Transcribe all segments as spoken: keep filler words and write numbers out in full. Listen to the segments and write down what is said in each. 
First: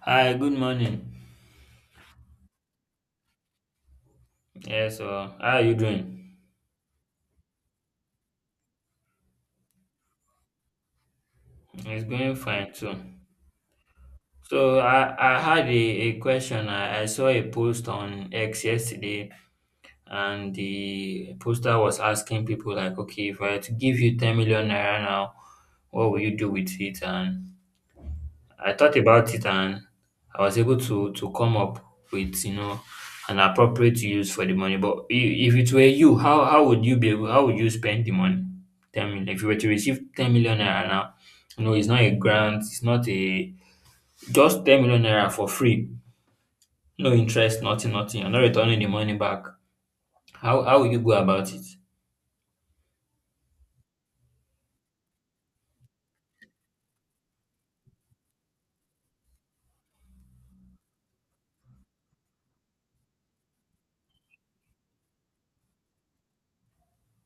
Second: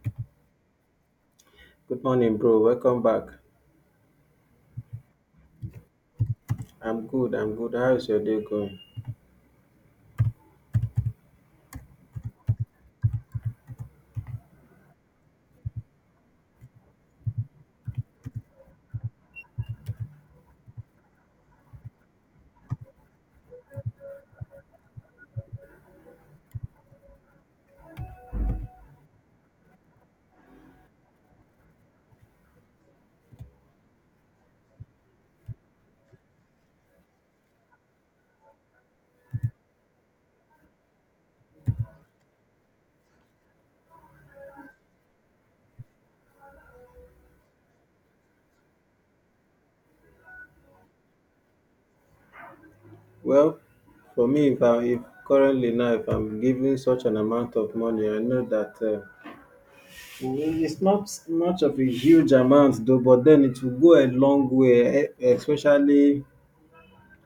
Hi, good morning. Good morning, bro. Welcome back. Yeah, so how are you doing? I'm good. I'm good. How is your day going? It's going fine too. So I, I had a, a question. I, I saw a post on X yesterday, and the poster was asking people like, okay, if I were to give you ten million naira now, what will you do with it? And I thought about it, and I was able to to come up with you know an appropriate use for the money. But i- if it were you, how how would you be able? How would you spend the money? Ten million. If you were to receive ten million naira now, no, it's not a grant. It's not a just ten million naira for free. No interest. Nothing. Nothing. You're not returning the money back. How how would you go about it? Well, for me, if I if currently now if I'm giving such an amount of money, I know that uh, it's not much of a huge amount though, but then it will go a long way, e- especially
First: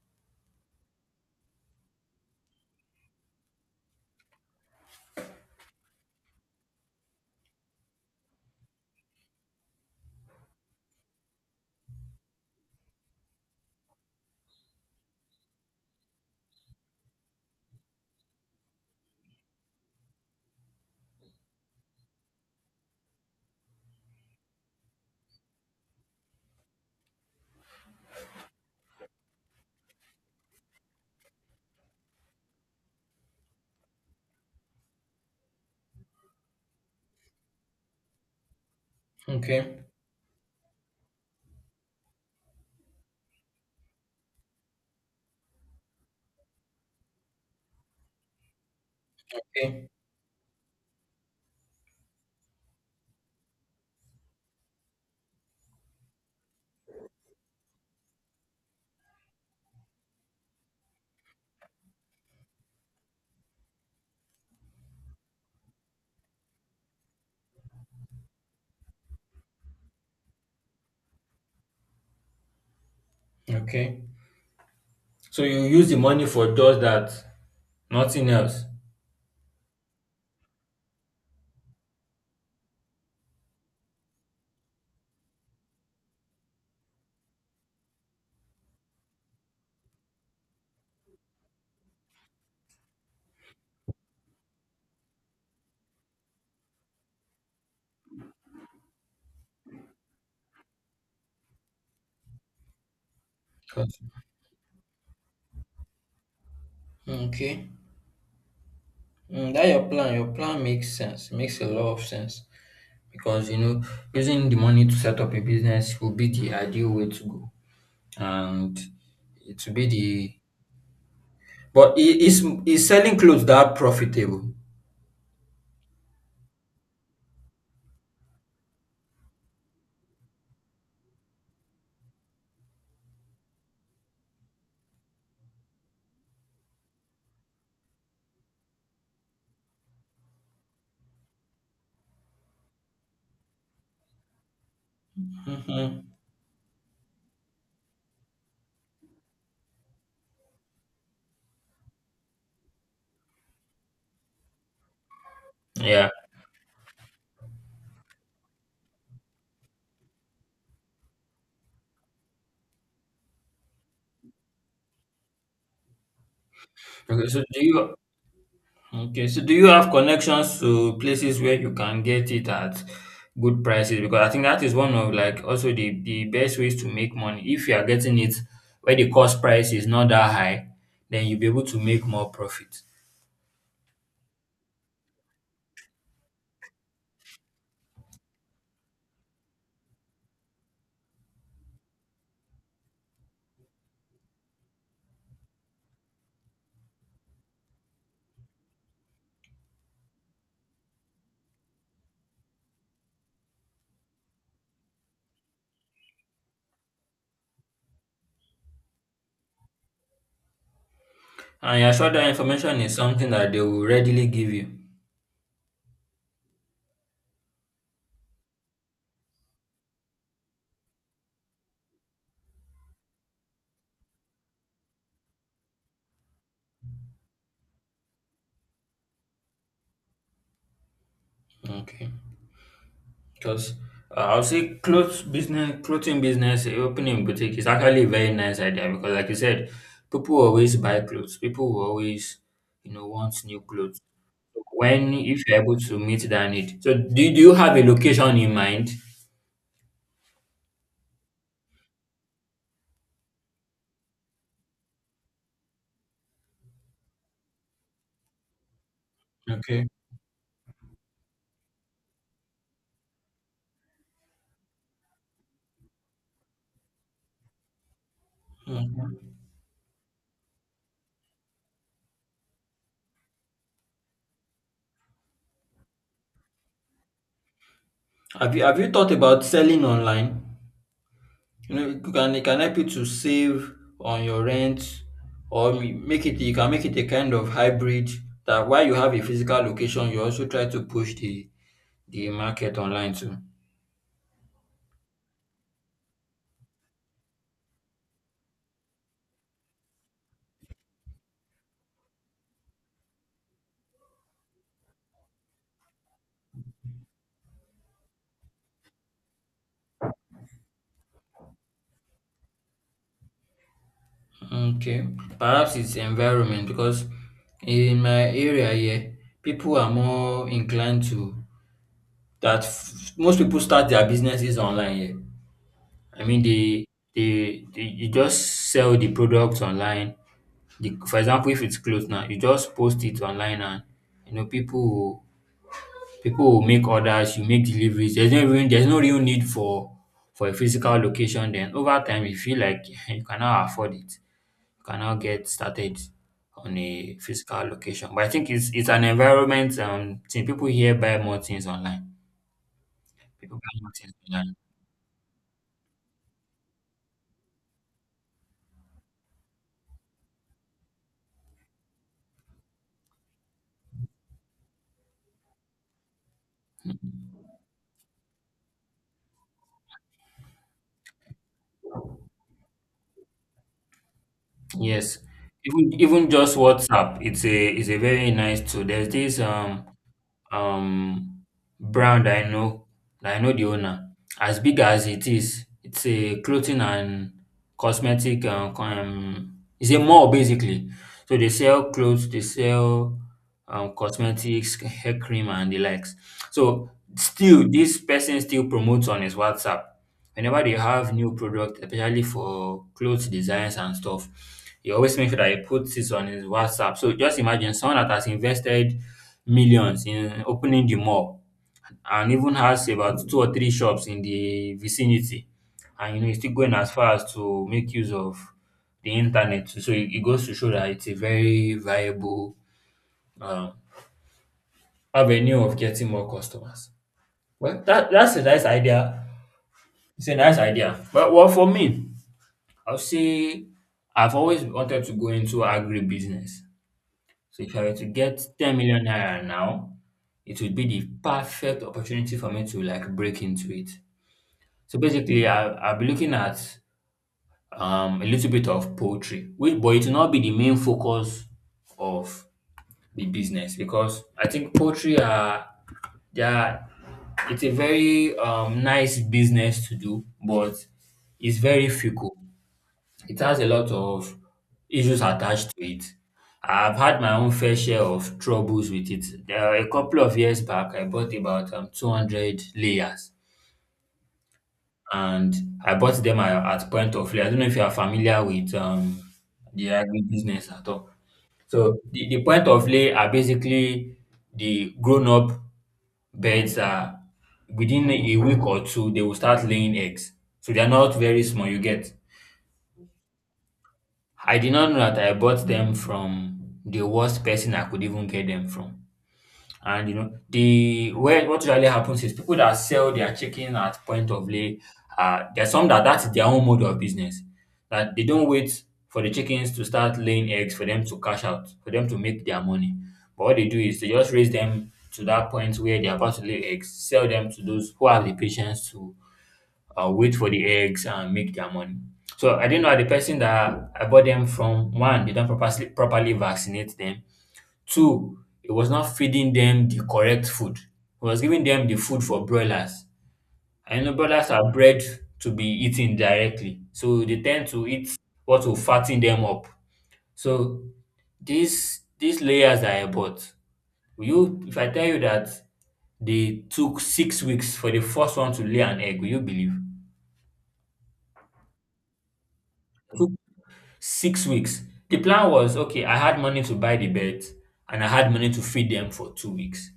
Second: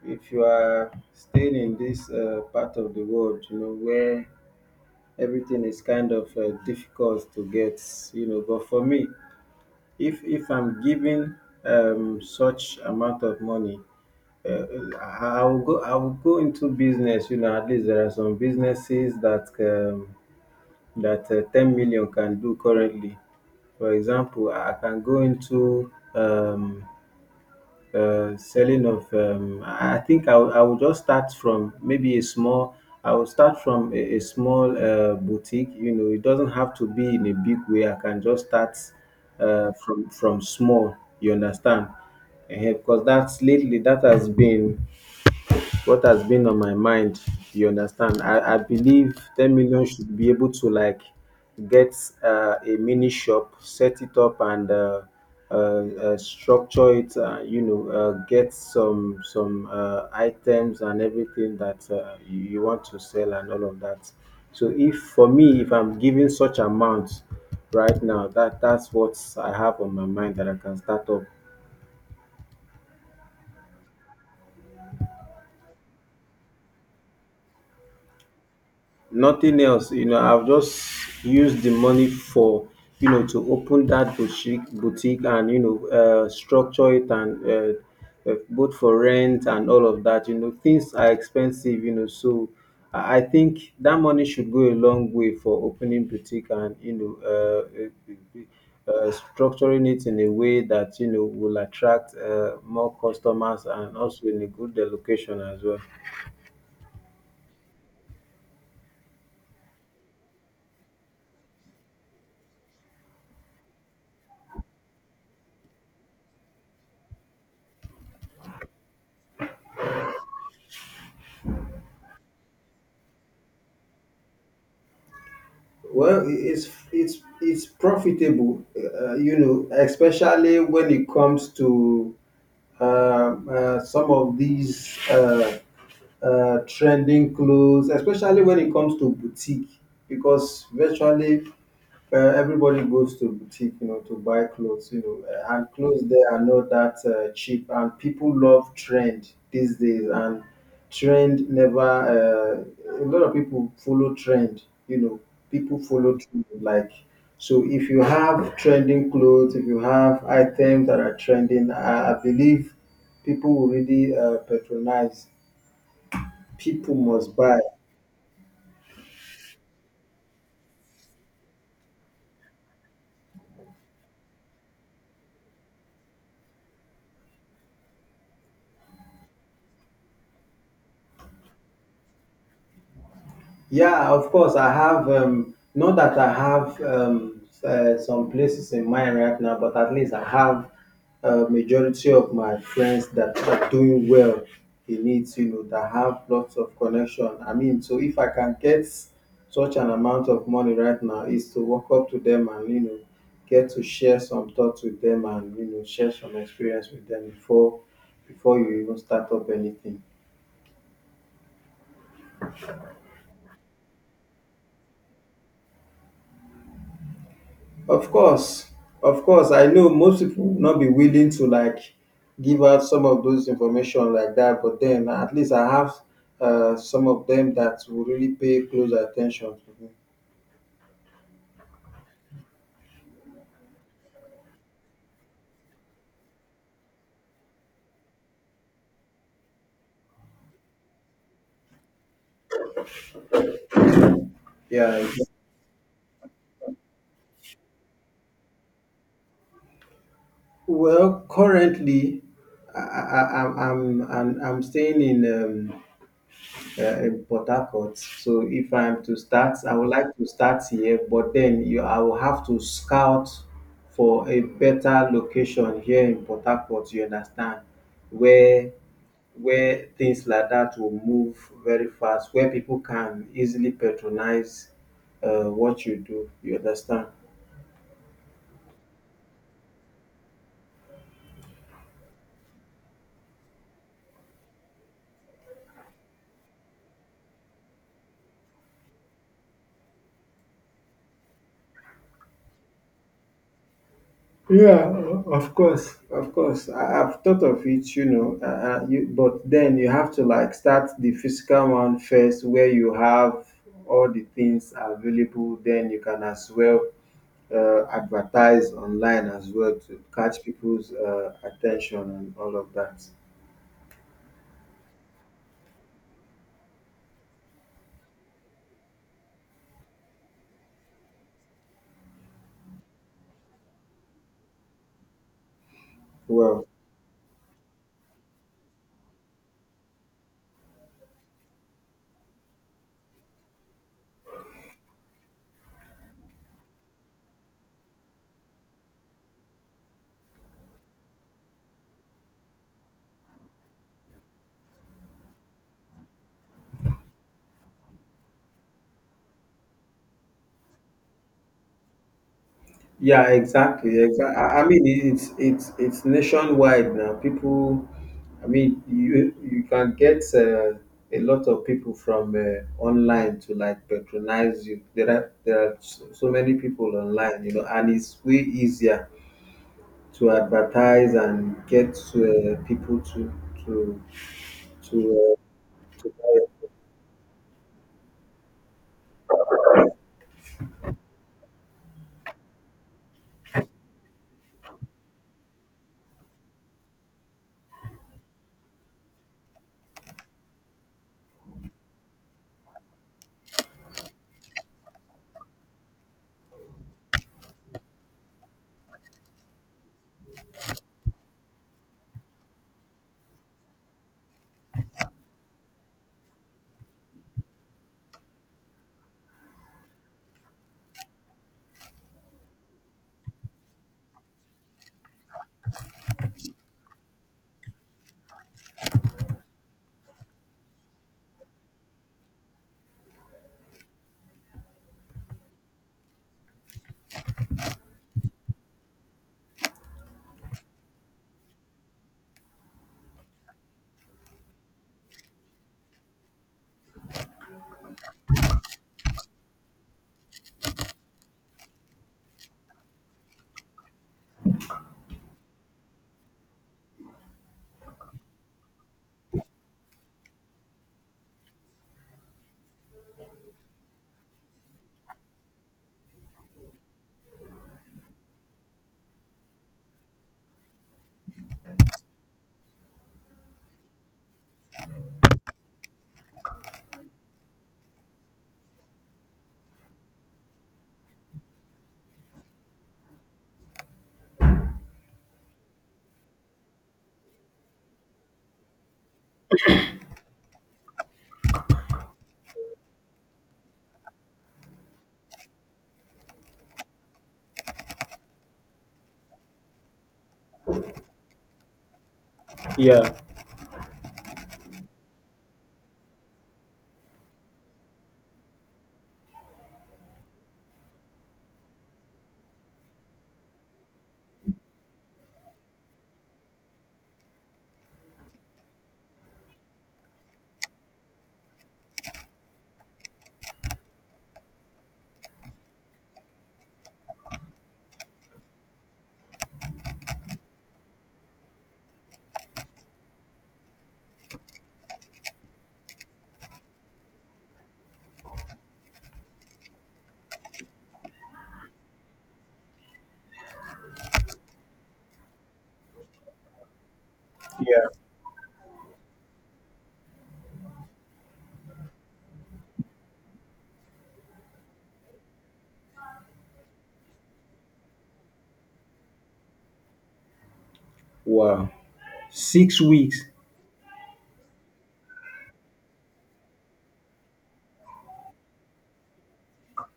if you are staying in this uh, part of the world, you know, where everything is kind of uh, difficult to get, you know. But for me, if if I'm giving um, such amount of money. Uh, I I will go. I will go into business. You know, at least there are some businesses that um, that uh, ten million can do currently. For example, I I can go into um, uh, selling of. Um, I I think I will I will just start from maybe a small. I will start from a, a small uh, boutique. You know, it doesn't have to be in a big way. I can just start uh, Okay, from from small. You understand? Because that's lately that has been what has been on my mind. You understand, i i believe ten million okay, should be able to like get uh, a mini shop, set it up, and uh, uh, uh, structure it, uh, you know, uh, get some some uh, items and everything that uh, you, you want to sell and all of that. So if for me, if I'm giving such amounts right now, that that's what I have on my mind, that I can start up. okay, so you use the money for just that, nothing else. Nothing else. You know, I've just used the money for, you know, to open that boutique boutique and, you know, uh, structure it and, uh, uh, both for rent and all of that. You know, things are expensive, you know. So i I think that money should go a long way for opening boutique, and, you know, uh, uh, uh, structuring it in a way that, you know, will attract uh, more customers and also in a good location as well. Okay. Mm, that your plan, your plan makes sense, makes a lot of sense, because you know using the money to set up a business will be the ideal way to go, and it will be the, but i- is is selling clothes that profitable? Well, it's it's it's profitable, uh, you know, especially when it comes to um, uh, some of these uh, uh, trending clothes, especially when it comes to boutique, because virtually uh, everybody goes to boutique, you know, to buy clothes, you know, uh, and Hmm. clothes there are not that uh, cheap. And people love trend these days, and trend never. Uh, a lot of people follow trend, you know. People Yeah. follow trend, like so. If you have trending clothes, if you have items that are trending, I, I believe people will really uh, patronize. People Okay. must So buy. do you, okay? So do you have connections to places where you can get it at good prices? Because I think that is one of, like, also the the best ways to make money if you are getting it where the cost price is not that high, then you'll be able to make more profit. Yeah, of course. I have, um, not that I have um, uh, some places in mind right now, but at least I have a majority of my friends that are doing well in it, you know, that have lots of connection. I mean, so if I can get such an amount of money right now, is to walk up to them and, you know, get to share some thoughts with them and, you know, share some experience with them before before you even start up anything. And you're sure that information is something that they will readily give you. Of course, of course, I know most people will not be willing to like give out some of those information like that, but then at least I have uh, some of them that will really pay close attention to me. Okay. Because uh, I'll say clothes business, clothing business, eh, opening a boutique is actually a very nice idea because, like you said, people always buy clothes. People will always, you know, want new clothes. So, Yeah. when ex- if you're able to meet that need. So, do you, do you have a location in mind? Well, currently, I, I, I- I'm I'm and I'm staying in. Um, uh, in Port Harcourt. So if I'm to start, I Okay. would like to start here, but then you, I will have to scout for a better location here in Port Harcourt. You understand where Mhm. where things like that will move very fast, where people can easily patronize uh, what you do. You understand? Have you have you thought about selling online? You know, you can, it can help you to save on your rent, or ma- make it, you can make it a kind of hybrid, that while you have a physical location, you also try to push the the market online too. Yeah, of course, of course. I, I've thought of it, you know, uh, uh, you, but then you have to like start the physical one first, where you have all the things available. Then you can as well uh, advertise online as well to catch people's uh, attention and all of that. Okay. Perhaps it's environment because in my area here, people are more inclined to that f- most people start their businesses online here. I mean, Well, they they, they you just sell the products online. The, for example, if it's clothes now, you just post it online, and you know people will, people will make orders. You make deliveries. There's no, even, there's no real need for for a physical location. Then over time, you feel like you cannot afford it. You cannot get started on a physical location. But I think it's it's an environment, Um, thing. People here buy more things online. yeah, People buy more exactly. things Exactly. online. I I mean, it's it's it's nationwide now. People, I mean, you you can get uh, a lot of people from uh, online to like patronize you. There are there are so so many people online, you know, and it's way easier to advertise and get uh, people to to Yes, to, uh, even to even just buy. WhatsApp, it's a it's a very nice tool. There's this um um, brand I know, that I know the owner. As big as it is, it's a clothing and cosmetic. Um, co- um, it's a mall basically. So they sell clothes, they sell um, cosmetics, hair cream, and the likes. So still, this person still promotes on his WhatsApp. Whenever they have new product, especially for clothes designs and stuff, he always makes sure that he puts this on his WhatsApp. So just imagine someone that has invested millions in opening the mall and even has about two or three shops in the vicinity. And you know, he's still going as far as to make use of the internet. So it, it goes to show that it's a very viable um, avenue of getting more customers. Well, that, that's a nice idea. It's a nice idea. But well, for me, I'll say I've always wanted to go into agribusiness. So if I were to get ten million naira now, it would be the perfect opportunity for me to, like, break into it. So basically, I, I'll be looking at um, a little bit of poultry, which, but it will not be the main focus of the business, because I think poultry are, they are it's a very um, nice business to do, but it's very fickle. It has a lot of issues attached to it. I've had my own fair share of troubles with it. There are a couple of years back, I bought about um, two hundred layers, and I bought them at, at point of layer. I don't know if you are familiar with um, the agribusiness at all. So, the, the point of lay are basically the grown up birds are, within a week or two, they will start laying eggs. So, they are not very small, you get. Yeah, I did not know that I bought them from the worst person I could even get them from. And you know, the where what usually happens is people that sell their chicken at point of lay, uh, there's some that that's their own mode of business. That they don't wait for the chickens to start laying eggs for them to cash out, for them to make their money. But what they do is they just raise them to that point where they're about to lay eggs, sell them to those who have the patience to, I'll wait for the eggs and make their money. So I didn't know the person that I bought them from. One, they don't properly properly vaccinate them. Two, it was not feeding them the correct food. It was giving them the food for broilers. I know broilers are bred to be eaten directly. So they tend to yeah. eat what will fatten them up. So these these layers that I bought, will you if I tell you that they took six weeks for the first one to lay an egg, will you believe? Wow. Six weeks. Six weeks. The plan was okay, I had money to buy the birds, and I had money to feed them for two weeks.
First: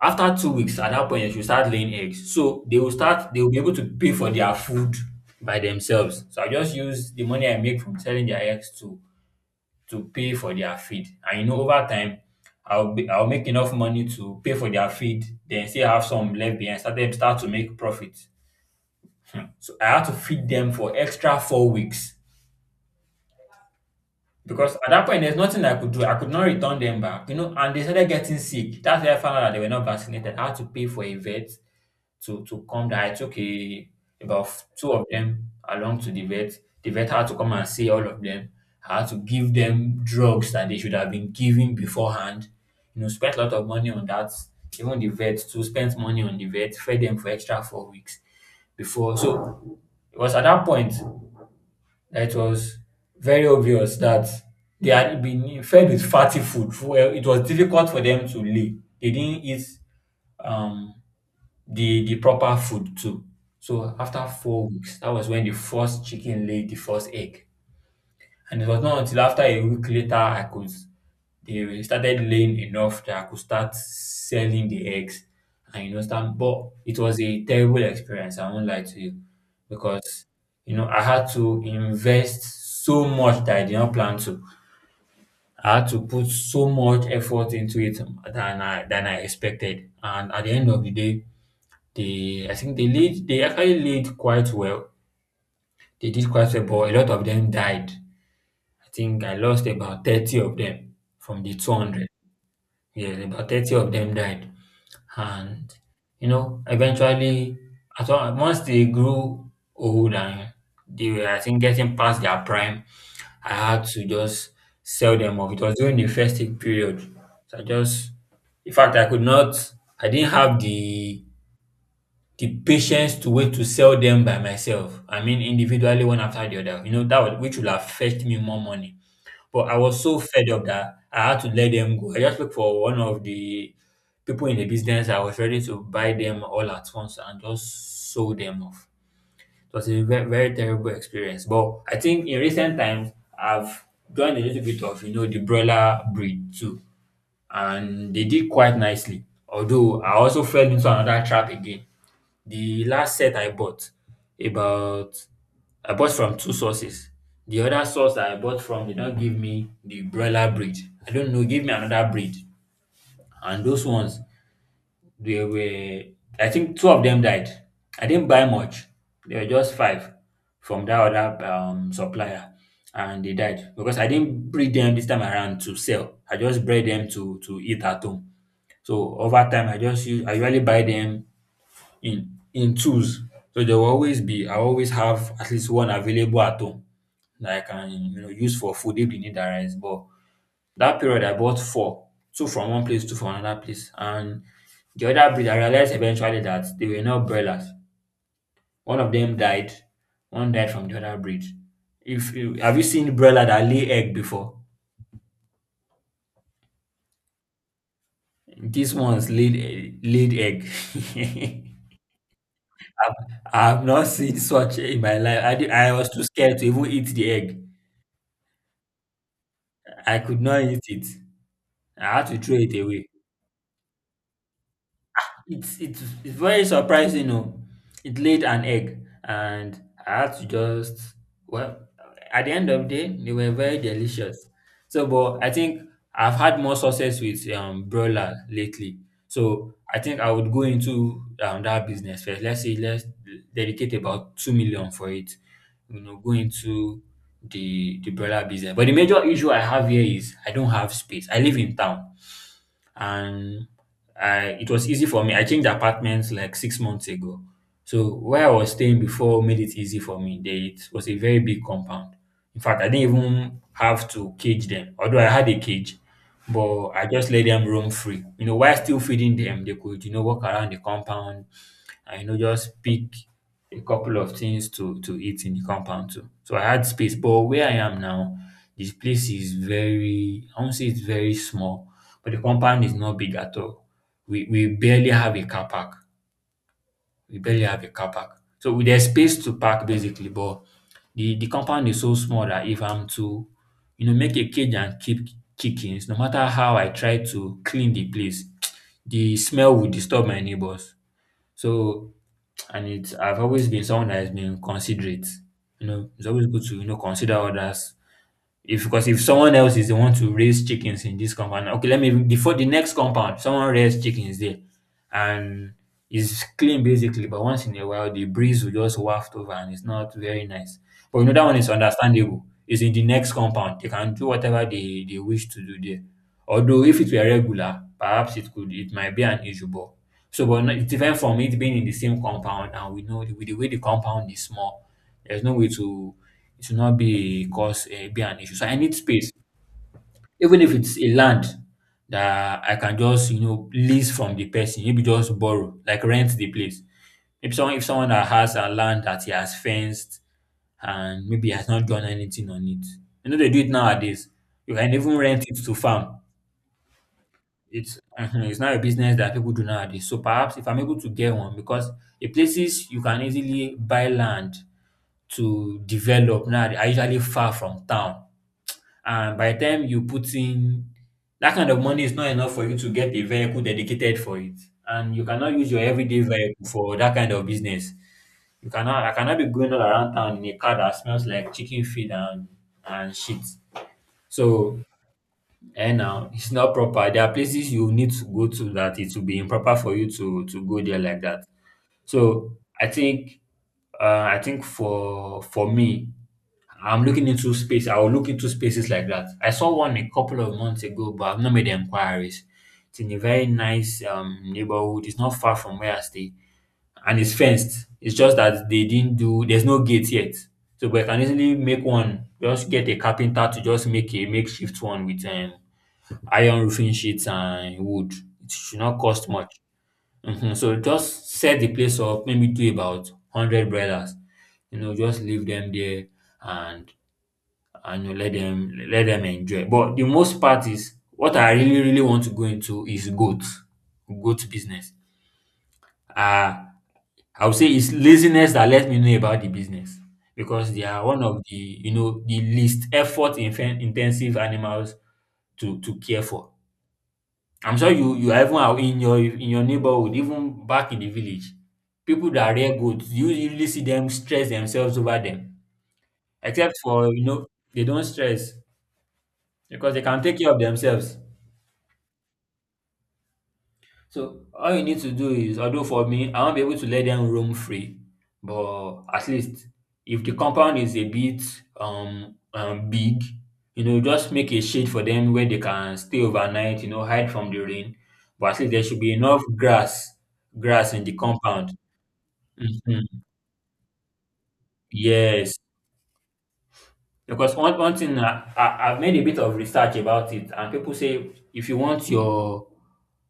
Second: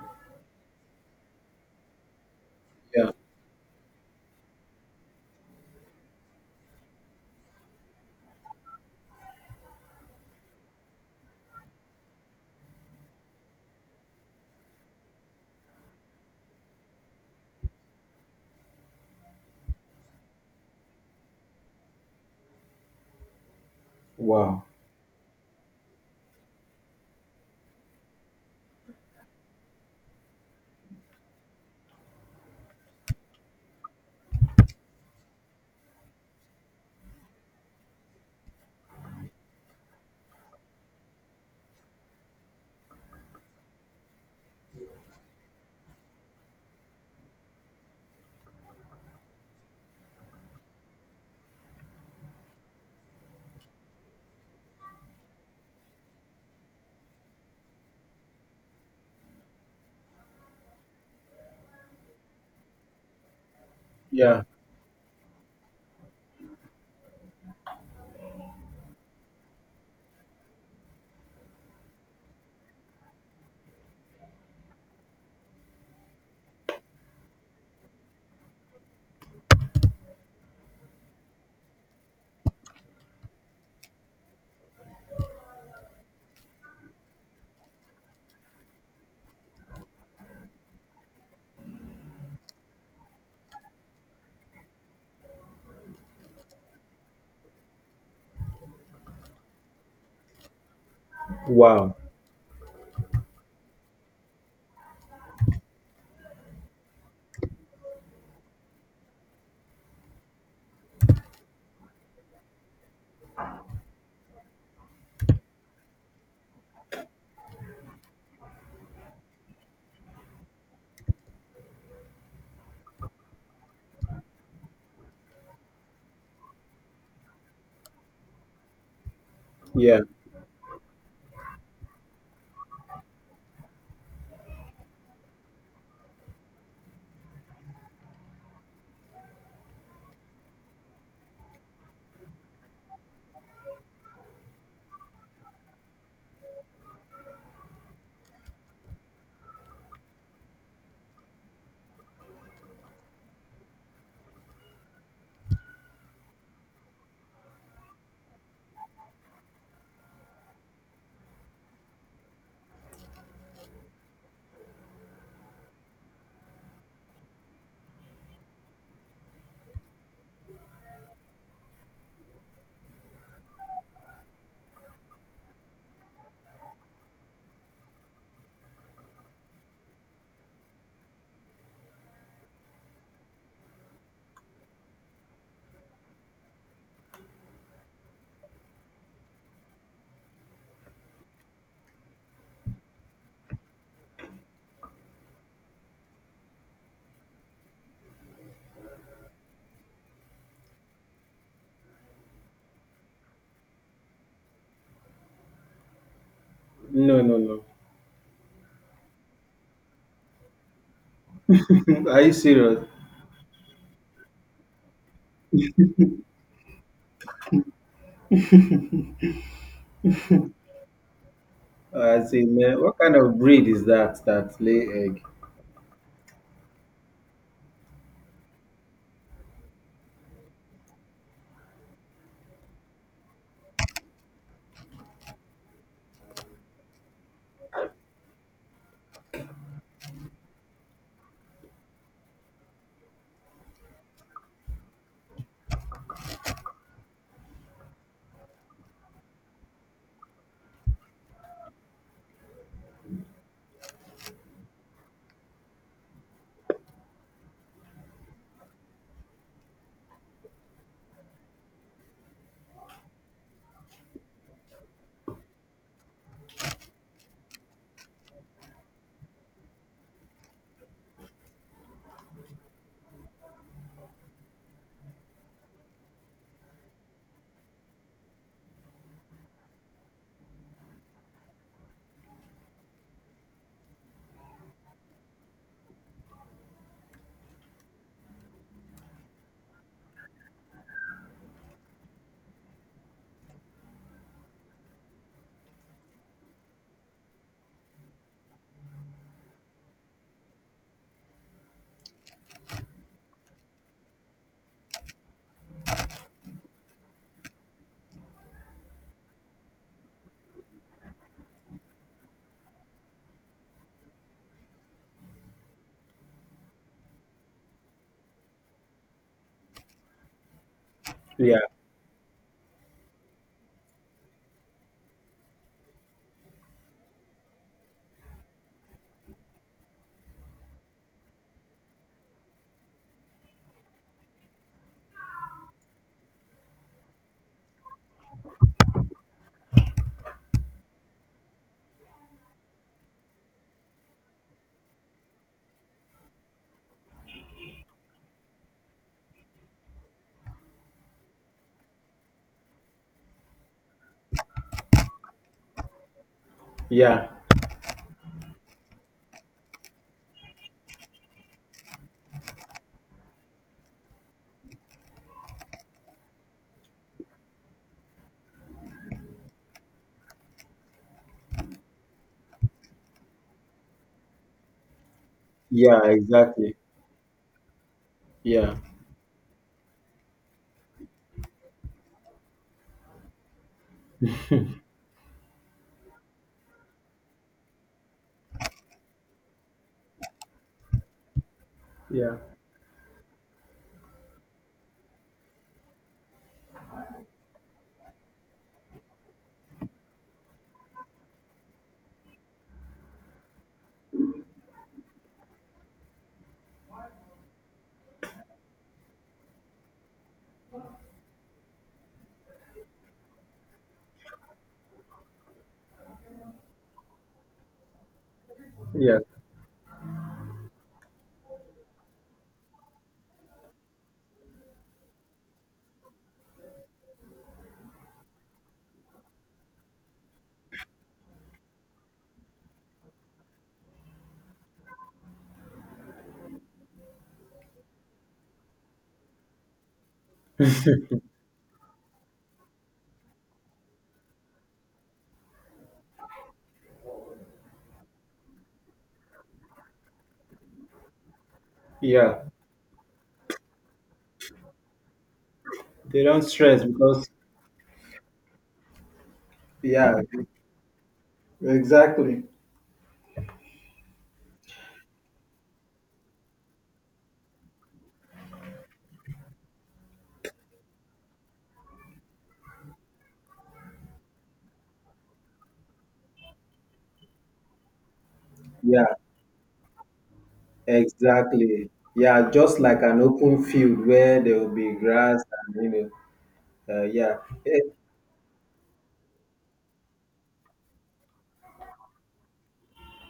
After two weeks, at that point, they should start laying eggs. So they will Yeah. start, they will be able to pay for their food by themselves. So I just use the money I make from selling their eggs to to pay for their feed. And you know, over time, I'll be, I'll make enough money to pay for their feed, then still have some left behind. Start them start to make profit. Hmm. So I had to feed them for extra four weeks. Wow. Because at that point, there's nothing I could do. I could not return them back, you know. And they started getting sick. That's where I found out that they were not vaccinated. I had to pay for a vet to to come. That I took a about f- two of them along to the vet. The vet had to come and see all of them. I had to give them drugs that they should have been given beforehand. You know, spent a lot of money on that. Even the vet too spent money on the vet. Fed them for extra four weeks before. So it was at that point it was very obvious that they had been fed with fatty food. Well, it was difficult for them to lay. They didn't eat um, the the proper food too. So after Yeah. four weeks, that was when the first chicken laid the first egg, and it was not until after a week later I could they started laying enough that I could start selling the eggs, and you know start, but it was a terrible experience, I won't lie to you. Because you know I had to invest so much that I did not plan to. I had to put so much effort into it than I than I expected. And at the end of the day, they I think they laid they actually laid quite well. They did quite well, but a lot of them died. I think I lost about thirty of them from the Wow. two hundred. Yeah, about thirty of them died. And you know, eventually, at one, once they grew old, and they were, I think, getting past their prime, I had to just sell them off. It was during the festive period, so I just, in fact, I could not, I didn't have the the patience to wait to sell them by myself. I mean, individually, one after the other. You know, that would, which would have fetched me more money. But I Yeah. was so fed up that I had to let them go. I just looked for one of the people in the business. I was ready to buy them all at once and just sold them off. It was a very, very terrible experience. But I think in recent times, I've joined a little bit of, you know, the broiler breed too. And they did quite nicely. Although I also fell into another trap again. The last set I bought about I bought from two sources. The other source that I bought from did not give me the broiler breed. I don't know, give me another breed. And those ones, they were I think two of them died. I didn't buy much. There were just five from that other um, supplier, and they died because I didn't breed them this time around to sell. I just bred them to to eat at home. So over time, I just use I usually buy them in in tools. So there will always be I always have at least one available at home that I can you know use for food if the need arise. But that period I bought four, two from one place, two from another place. And the other breed I realized eventually that they were not broilers. One of them died, one died from the other breed. If you Have you seen broiler that lay egg before? No, no, no. These ones laid e- laid egg. Are you serious? I've, I've not seen such in my life. I, di- I was too scared to even eat the egg. I could not eat it. Uh, I had As to throw in, uh, it what away. kind of breed is that that lay egg? It's it's it's very surprising oh. It laid an egg, and I had to just, well, at the end of the day they were very delicious. So but I think I've had more success with um broiler lately. So I think I would go into um, that business first. Let's say let's dedicate about two million for it. You know, go into the the broiler business. But the major issue I have here is I don't have space. I live in town, and I it was easy for me. I changed apartments like six months ago. So where I was staying before made it easy for me. They, it was a very big compound. In fact, I didn't even have to cage them, although I had a cage, but I just let them roam free. You know, while still feeding them, they could, you know, walk around the compound and you know just pick a couple of things to to eat in the compound too. So I had space. But where I am now, this place is very I won't say it's very small, but the compound is not big at all. We we barely have a car park. We barely have a car park. So we- there's space to park basically, but the the compound is so small that if I'm to, you know, make a cage and keep chickens, no matter how I try to clean the place, the smell will disturb my neighbors. So and it's I've always been someone that has been considerate. You know, it's always good to you know consider others if because if someone else is the one to raise chickens in this compound, okay, let me before the next compound, someone raised chickens there, and it's clean basically. But once in a while, the breeze will just waft over, and it's not very nice. But you know that one Yeah, is understandable. It's in the next compound. They can do whatever they, they wish to do there. Although if it were regular, perhaps it could it might be an issue, but so, but no- it's different from it being in the same compound, and we know the, with the way the compound is small, there's no way to it should not be cause uh, be an issue. So I need space, even if it's a land that I can just, you know, lease from the person, maybe just borrow, like rent the place. If someone if someone that has a land that he has fenced and maybe has not done anything on it, you know they do it nowadays. You can even rent it to farm. yeah, It's it's not a business that people do nowadays. So perhaps if I'm able to get one, because the places you can easily buy land to develop now are usually far from town. And by the time you put in, that kind of money is not enough for you to get a vehicle dedicated for it. And you cannot use your yeah, everyday vehicle exactly. for that kind of business. You Yeah, cannot I cannot be going all around town in a car that smells like chicken feed and and shit. So and now, it's not proper. There are places you need to go to that it will be improper for you to to go there like that. yeah, So I think uh, I think for for me, I'm looking into space. I will look into spaces like that. I saw one a couple of months ago, but I've not made inquiries. It's in a very nice um, neighborhood. It's not far from where I stay, and it's fenced. It's just that they didn't do. There's no gate yet, so but I can easily make one. Just get a carpenter to just make a makeshift one with um, iron roofing sheets and wood. It should not yeah, cost much. Mhm. So just set the place up, maybe do about one hundred brothers. You know, just leave them there and and you let them let them enjoy. But the most part is what I really, really want to go into is goat, goat business. Uh, I would say it's laziness that let me know about the business because they are one of the you know the least effort infen- intensive animals to to care for. I'm sure you you are even aw in your in your neighborhood, even back in the village, people yeah. that rear goat, do you usually see them stress themselves over them? They don't Except stress for, you because, know, they don't stress because they can yeah, take care of themselves. exactly. So all you need to do is, although for me, I won't be able to let them roam free, but at least if the compound is a bit um, um big, you know, just make a shade for them where they can stay overnight, you know, hide from the rain. But at least there should Yeah, be enough grass, grass in the compound. exactly. Yeah, just Mhm. like an open field where there will be grass Yes. and, you know, uh, yeah. Because one Eh, one thing I, I I've made a bit of research about it, and people say if you want your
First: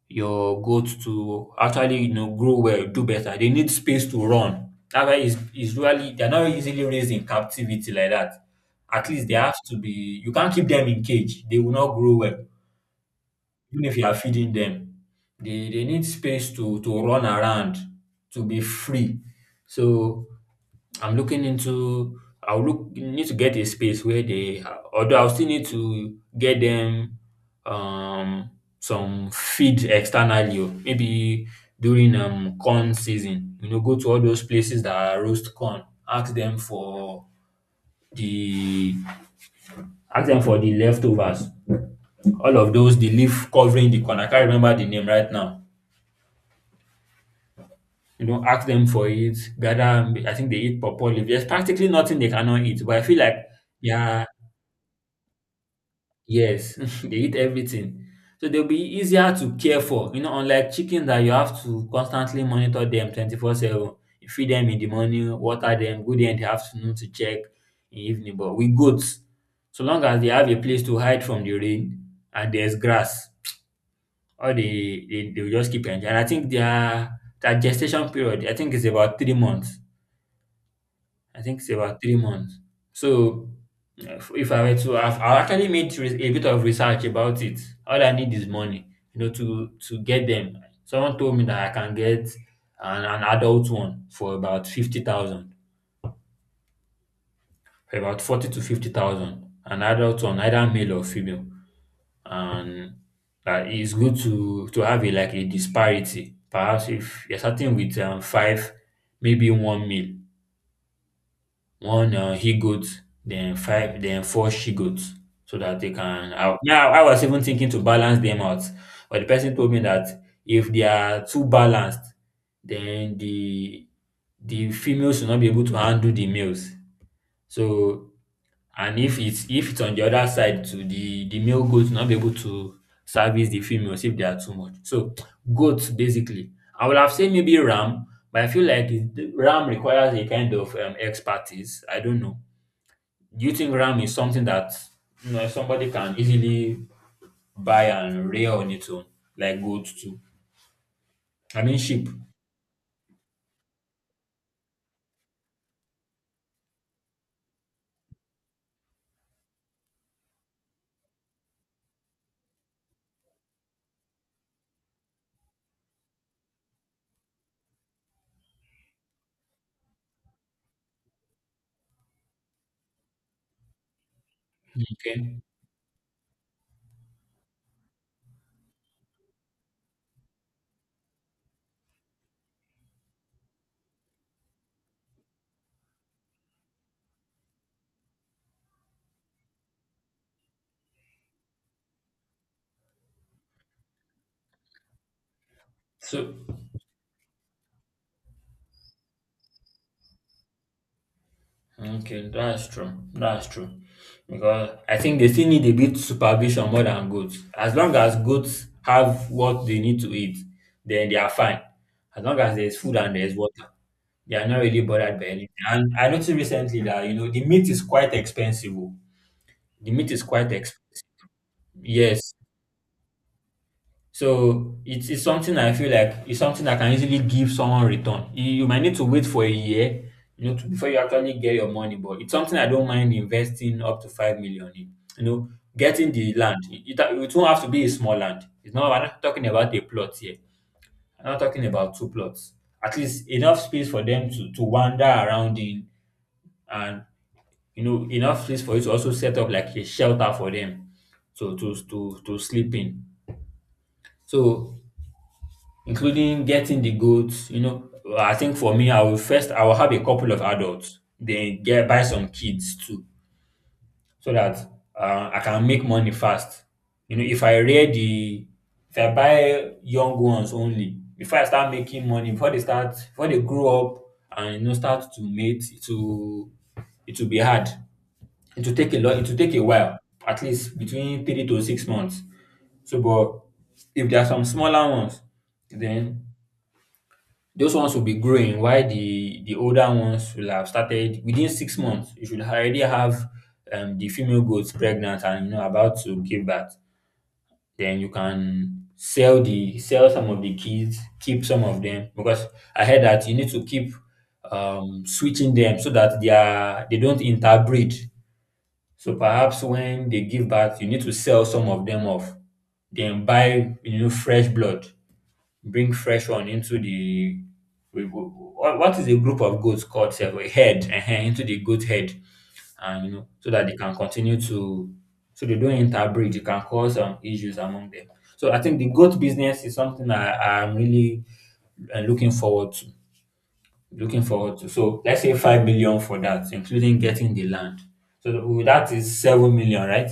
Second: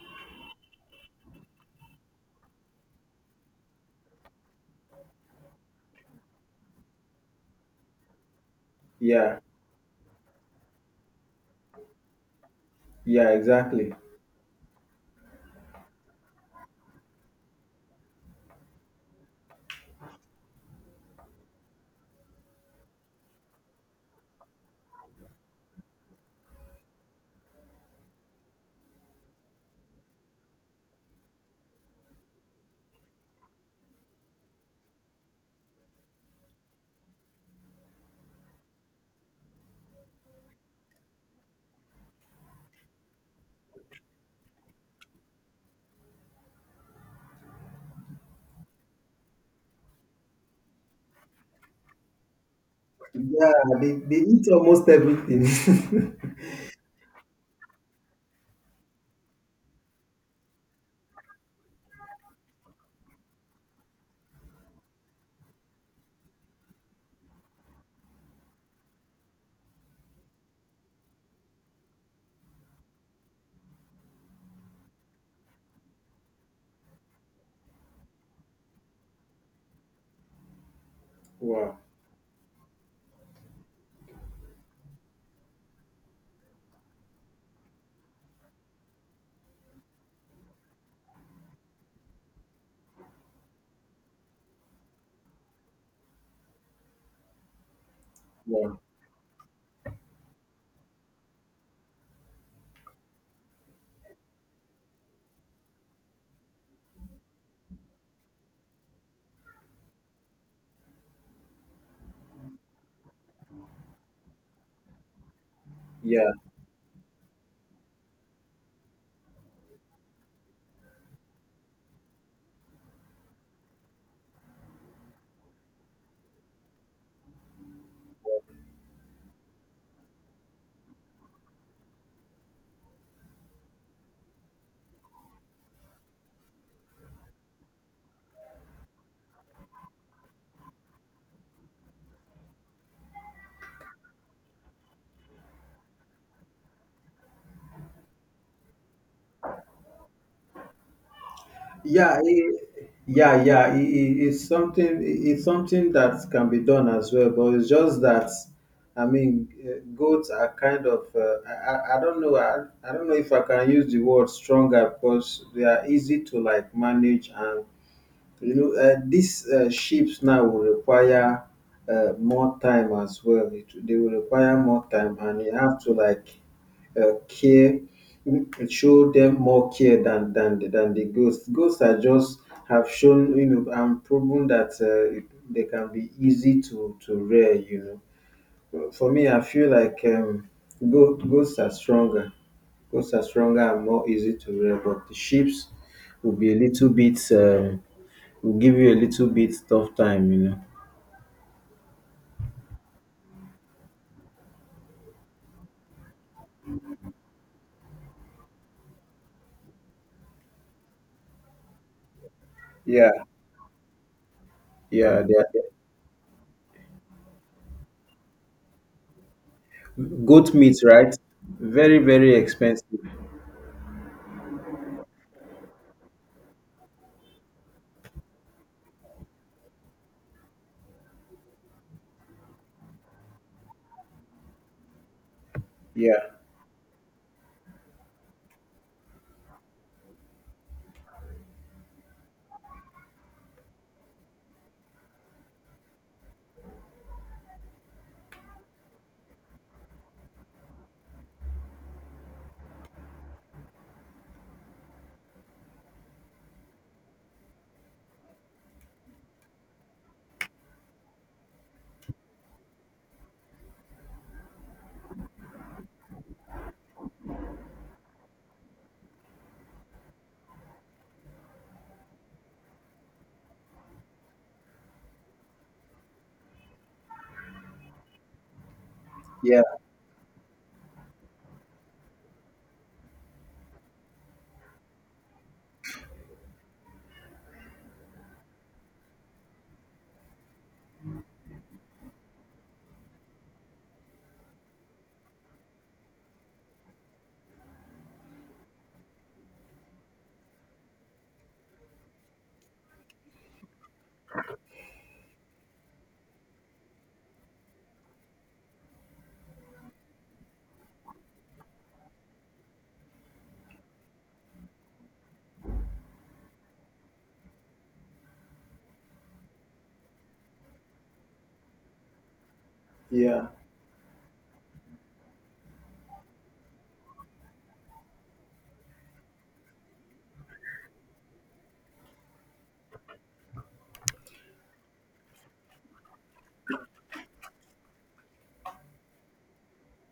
your goat to actually, you know, grow well, do better, they need space to run. That why is is really they're not easily raised in captivity like that. At least they yeah, have to be. You can't keep them in cage; they will not grow well. yeah, Even exactly. if you are feeding them, they they need space to to run around, to be free. So I'm looking into I'll look need to get a space where they although I'll still need to get them um some feed externally oh, maybe during um corn season, you know, go to all those places that roast corn, ask them for the ask them for the leftovers, all of those, the leaf covering the corn, I can't remember the name right now, you know, ask them for it, gather. I think they eat pawpaw leaf. There's practically nothing they cannot eat, but I feel like Yeah, they, they their eat almost everything. yes, they eat everything. So they'll be easier to care for, you know, unlike chicken that you have to constantly monitor them twenty-four seven. You feed them in the morning, water them, go there in the afternoon to check in the evening. But with goats, so long as they have a place to hide from the rain and there's grass, or they, they they'll just keep enjoying. And I think their their gestation period, I think is about three months. I think it's Wow. about three months. So uh, if if I were to, I've, I actually made re- a bit of research about it. All I need is money, you know, to to get them. Someone told me that I can get an, an adult one for about fifty thousand, for about forty to Wow. fifty thousand. An adult one, either male or female, and uh, it's good to to have a like a disparity. Perhaps if you're starting with um, five, maybe one male, one uh, he goat, then five, then four she goats, so that they Yeah. can. I, now I was even thinking to balance them out, but the person told me that if they are too balanced, then the the females will not be able to handle the males. So and if it's if it's on the other side, to the the male goats will not be able to service the females if they are too much. So goats basically. I would have said maybe ram, but I feel like it- ram requires a kind of um, expertise. I don't know. Do you think RAM is something that, you know, somebody can easily buy and rear on its own, like gold too? I mean sheep. yeah it, yeah yeah it, it- it's something it- it's something that can be done as well, but it's just that I mean uh, goats are kind of uh, I, I I don't know, I, I don't know if I can use the word stronger because they are easy to like manage, and, you know, uh, these uh, ships now will require uh, more time as well. It, they will require more time, Okay. and you have to like uh, care, show them more care than than than the ghosts. Ghosts are just have shown, you know, and proven that uh, it- they can be easy to to rear. You know, for me, I feel like um, go- ghosts are stronger. Ghosts are stronger and more easy to rear, but the ships will So be a little bit, Um, will give you a little bit tough time, you know. okay, that's true. That's true. Because I think they still need a bit supervision more than goats. As long as goats have what they need to eat, then they are fine. As long as there's food Yeah. and there's water. They are not really bothered Yeah, by they anything. are. And I noticed recently that you know the meat is quite expensive. Oh. The meat is quite Goat meat, expensive. right? Very, Yes. very expensive. So it's, it's something I feel like it's something that can easily give someone return. You, you might need to wait for a year, you know, to, before you actually get your money. But it's something I don't mind investing up to five million in. You know, getting Yeah. the land. It, it, it won't have to be a small land. It's not. I'm not talking about a plot here. I'm not talking about two plots. At least enough space for them to to wander around in, and you know, enough space for you to also set up like a shelter for them, so to to to sleep in. So including getting the goats. You know, I think for me, I will first I will have a couple of adults, then get buy some kids too, so that uh, I can make money fast. You know, if I rear the if I buy young ones only, before I start making money, before they start, before they grow up and you know start to mate, it will it will be hard. It will take a lot. It will take a Yeah, while, at least between three to six months. So, but if there are some smaller ones, then those ones will be growing while the the older ones will have started within six months. You should already have um, the female goats pregnant and you know about to give birth. Then you can sell the sell some of the kids, keep some of them because I heard that you need to keep um, switching them so that they are they don't interbreed. So perhaps when they give birth, you need to sell some of them off, then buy you know fresh blood, bring fresh one into the we- we- what what is a group of goats called sef? A herd ehen, into the goat head, and you know yeah, so that they can continue to, so they don't interbreed. It can cause um, issues among them. So I think the goat business is something i i'm really uh, looking forward to, looking forward to so let's say five million for that including getting the land, so that that is seven million, right?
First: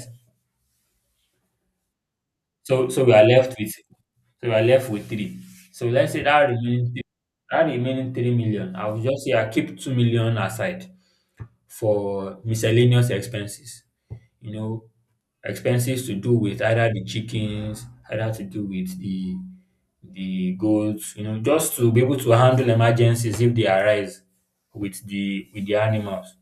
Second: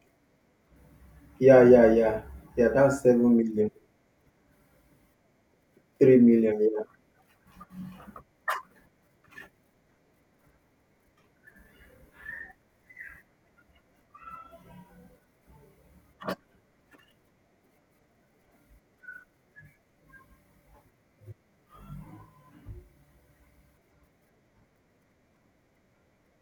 yeah, yeah, yeah. Yeah, So that's so we are seven left million, with, so you are left with three. So let's three say that million. remaining three, that remaining three million, I will just say I keep two million aside for miscellaneous expenses. You know, expenses to do with either the chickens, either to do with the the goats, you know, just to be able to handle emergencies if they arise with the with the animals.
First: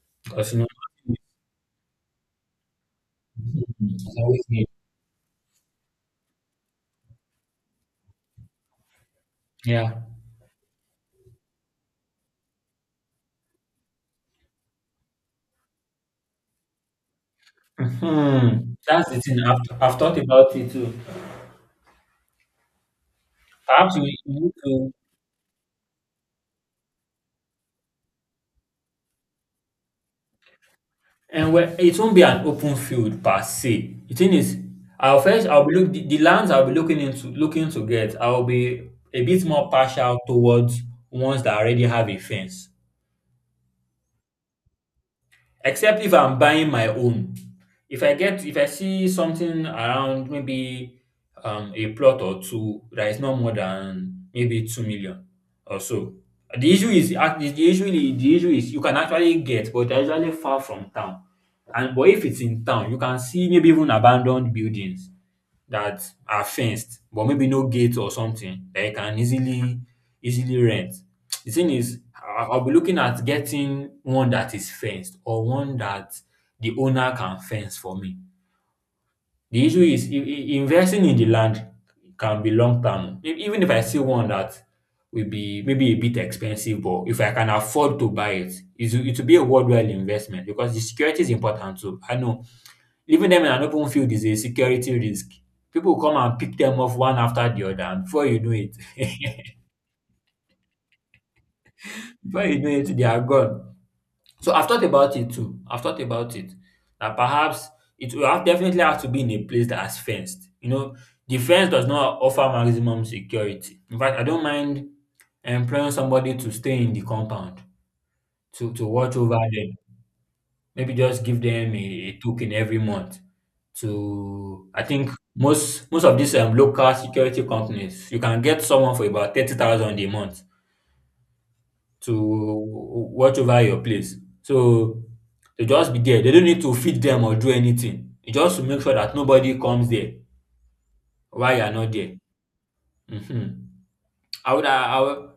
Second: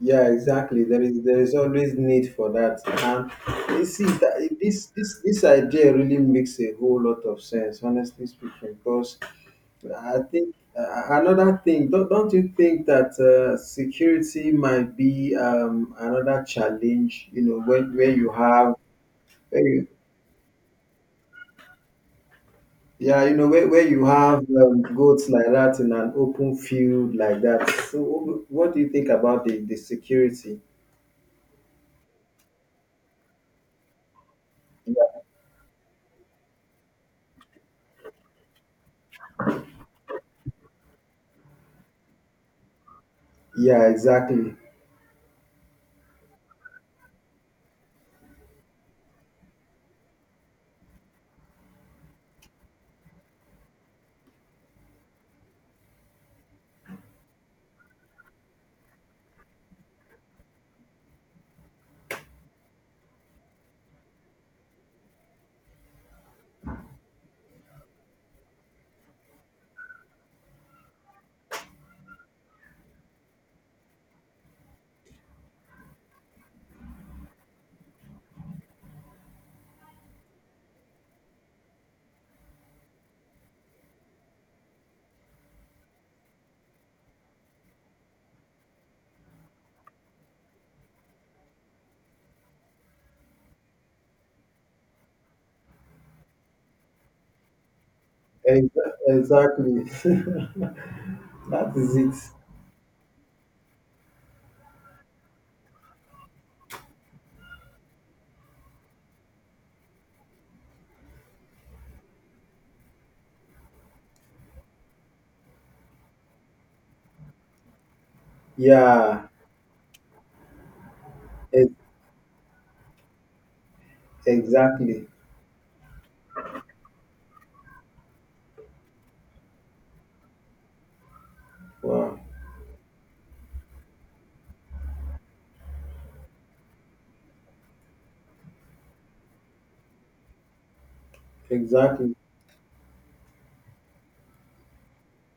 Yeah, Because you know, exactly. There is there is always need for that, and you see it's always that need. this this this idea really makes a whole lot of sense, honestly speaking. Because Yeah. I think uh, another thing, don't, don't you think that uh, security might be um, another challenge? You know, when where you Hmm. have That's the thing. where I've, you, I've thought about it too. yeah, you know, where, where Perhaps you we we have need um, to goats like that in an open field like that. So, what do you think about the the security? And well, it won't be an open field per se. The thing is, I'll Yeah, first I'll be look the, the lands I'll be looking into looking to get, I'll be a bit more partial towards ones that already have a fence. yeah, exactly. Except if I'm buying my own. If I get if I see something around maybe um a plot or two that is not more than maybe two million or so. The issue is ac- the the issue is- the issue is you can actually get, but they're usually far from town. And but if it's in town, you can see maybe even abandoned buildings that are fenced but maybe no gate or something that you can easily, easily rent. The thing is, I- I'll be looking at getting one that is fenced or one that the owner can fence for me. The issue is i- i- investing in the land can be long term. E- Even if I see one that will be maybe a bit expensive, but if I can afford to buy it, it will, it will be a worthwhile investment because the security is important too. I know leaving them in an open field is a security risk. People come and pick them off one after the other, and before you know it, Ex- Exactly. That is it. before you know it, they are gone. So I've thought about it too. I've thought about it that perhaps it will have, definitely have to be in a place that has fenced. You know, the fence does not offer maximum security. In fact, I don't mind employing somebody to stay in the compound to to watch Yeah, over them, maybe just give e- them a, a token every month to, I exactly. think most most of these um, local security companies you can get someone for about thirty thousand a month Wow. to watch over your place. So they just be there, they don't need to feed them or do anything. It's just make sure that nobody comes there while you're not there. Exactly. Hmm. I would I would,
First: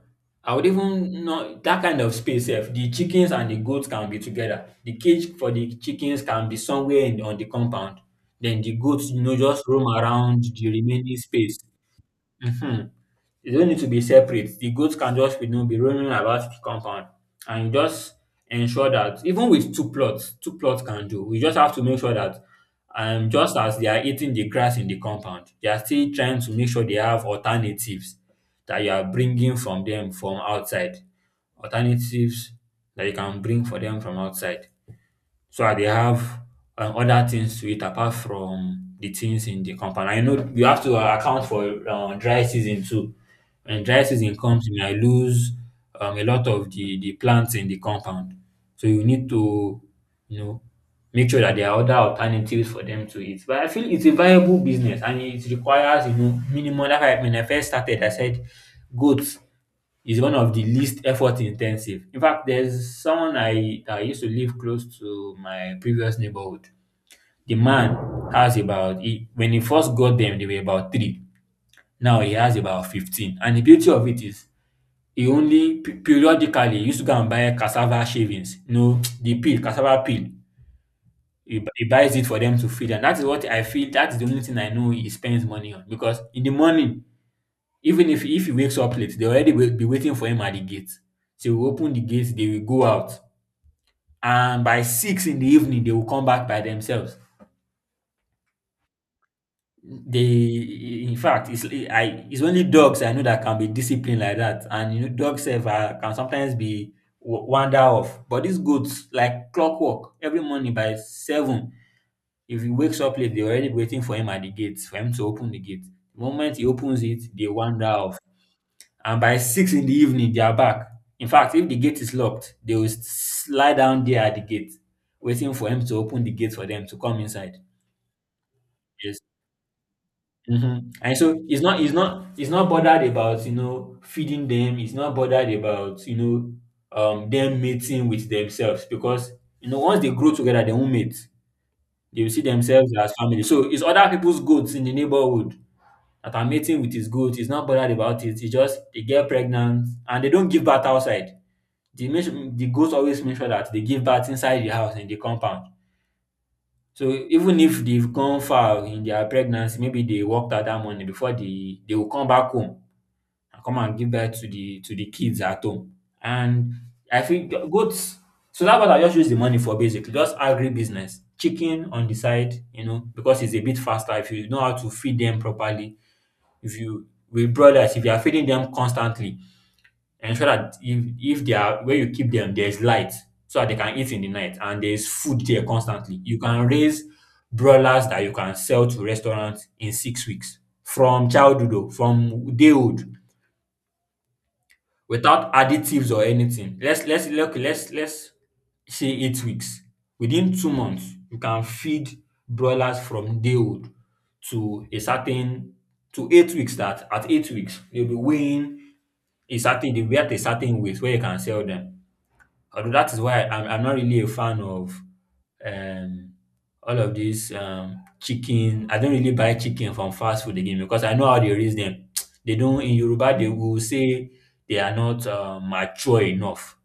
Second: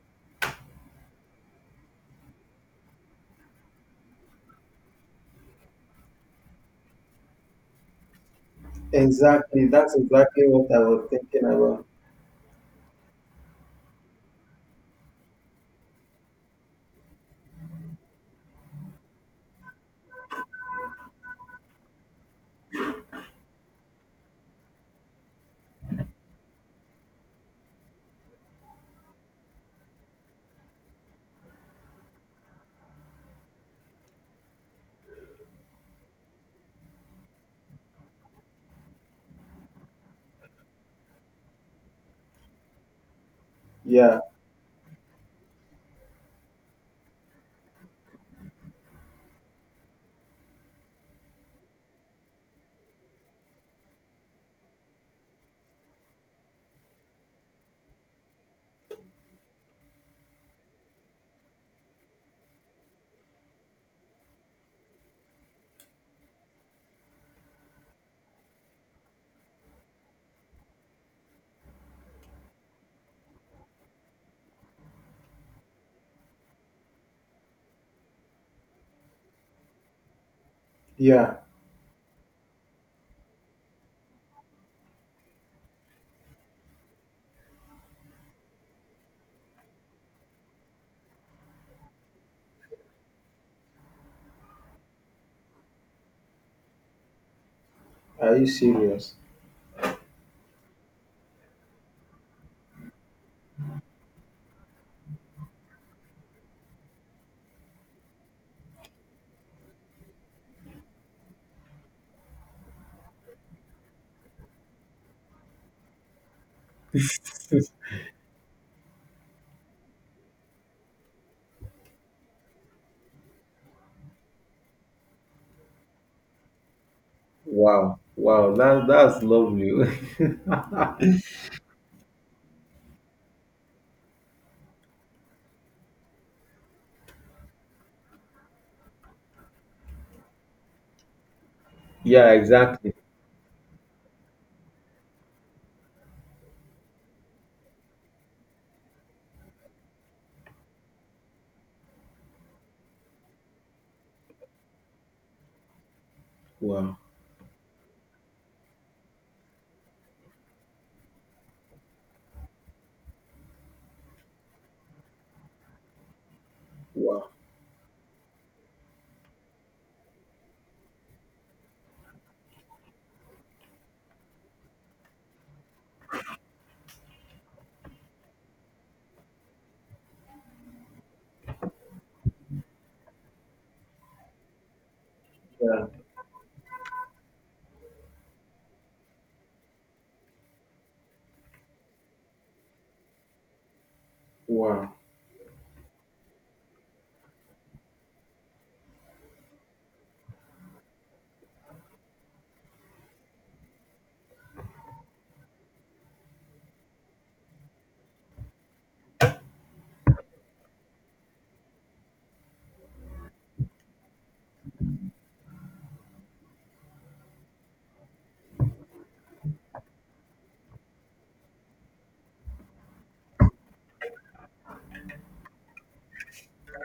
I would even know that kind of space if the chickens and the goats can be together. The cage for the chickens can be somewhere in, on the compound. Then the goats, you know, just Exactly. roam That's around exactly the what I was remaining thinking space. about. Mhm. They don't need to be separate. The goats can just you know be roaming about the compound, and just ensure that even with two plots, two plots can do. We just have to make sure that, um just as they are eating the grass in the compound, they are still trying to make sure they have alternatives that you are bringing from them from outside. Alternatives that you can bring for them from outside. So I dey have um other things to eat apart from the things in the compound. I know you have to uh, account for um dry season too. When dry Yeah. season comes, you might lose um a lot of the the plants in the compound. So you need to you know make sure that there are other alternatives for them to eat. But I feel it's a viable business and it requires you know minimum. That's why when I first started, I said goats is one of the least effort intensive. In fact, there's someone I, I used to live close to my previous neighborhood. The man has about, he, when he first got them, they were about three. Now he has about fifteen. And the beauty of it is, he only pe- periodically used to go and buy cassava shavings, you know, the peel, cassava peel. Yeah. He, bu- he buys it for them to feed. And that is what I feel, that is the only thing I know he spends money on. Because in the morning, even if if he wakes up late, they already will be waiting for him at the gate. So we open the gate, they will go out. And by six in the evening, they will come back by themselves. Are you serious? They, in fact, it's I. It's only dogs I know that can be disciplined like that, and you know, dogs have, uh, can sometimes be wa- wander off. But these goats, like clockwork, every morning by seven, if he wakes up late, they're already waiting for him at the gate for him to open the gate. The moment he opens it, they wander off. And by six in the evening they are back. In fact, if the gate is locked, they will s- lie down there at the gate, waiting for him to open the gate for them to come inside. Wow. Wow. That Yes. that's lovely. Mm-hmm. And so he's not he's not he's not bothered about you know feeding them. He's not bothered about you know um them mating with themselves because you know once they grow together they won't mate. They Yeah, will see themselves exactly. as family. So it's other people's goats in the neighborhood that are mating with his goat. He's not bothered about it. He just, they get pregnant and they don't give birth outside. The make sure, the goat always make sure that they give birth inside the house in the compound. Wow. So even if they've gone far in their pregnancy, maybe they worked out that morning, before they they will come back home and come and give birth to the to the kids at home. And I Wow. think go- goats. So that's what I just use the money for basically, just agri business, chicken on the side, you know, because it's a bit faster if you know how to feed them properly. If you with brothers, if you are feeding them constantly, ensure that if if they are where you keep them there's light, so that they can eat in the night, and there's food there Yeah. constantly, you can raise broilers that you can sell to restaurants in six weeks from childhood, o, from day old Wow. without additives or anything. Let's let's look let's let's say eight weeks, within two months you can feed broilers from day old to a certain, to eight weeks, that at eight weeks they'll be weighing a certain, they weigh at a certain weight where you can sell them. Although that is why I'm, I'm not really a fan of um, all of these um, chicken. I don't really buy chicken from fast food again because I know how they raise them. They don't, in Yoruba they will say they are not uh, mature enough.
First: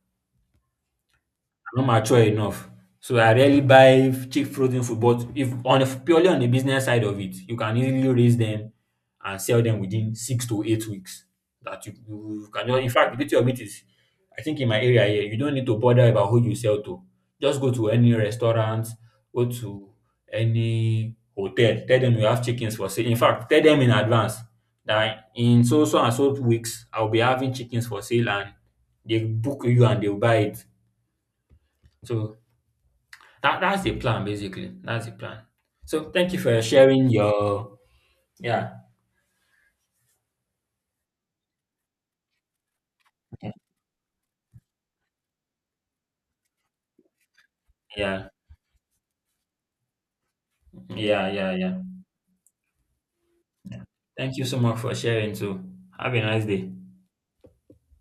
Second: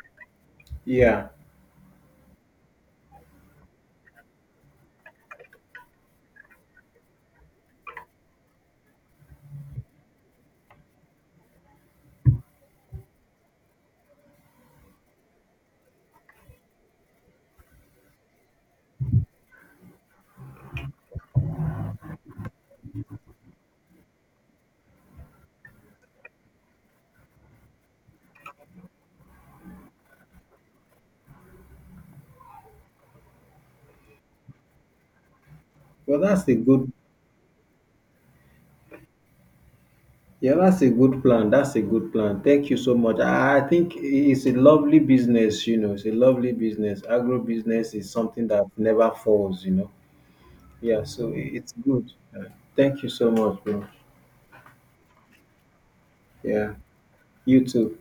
Yeah. Not mature enough. So I rarely buy cheap frozen food, but if on a, purely on the business side of it, you can easily raise them and sell them within six to eight weeks. That you, you can, in fact the beauty of it is I think in my area here, you don't need to bother about who you sell to. Just go to any restaurant, go to any hotel, tell them you have chickens for sale. In fact, tell them in advance that in so so and so weeks I'll be having chickens for sale and they book you and they'll buy it. So that that's the plan basically. That's the plan. So Well, thank you that's a for good. sharing your, yeah, Yeah, that's a good plan. That's a good plan. Thank you so much. I I think it's a lovely business, you know. It's a lovely business. Agro business is yeah, something that never falls, you know. Yeah, yeah, so i- yeah, it's yeah. good. Uh, Thank you so much, bro. Thank you so much for sharing too. Have a nice day. Yeah, you too.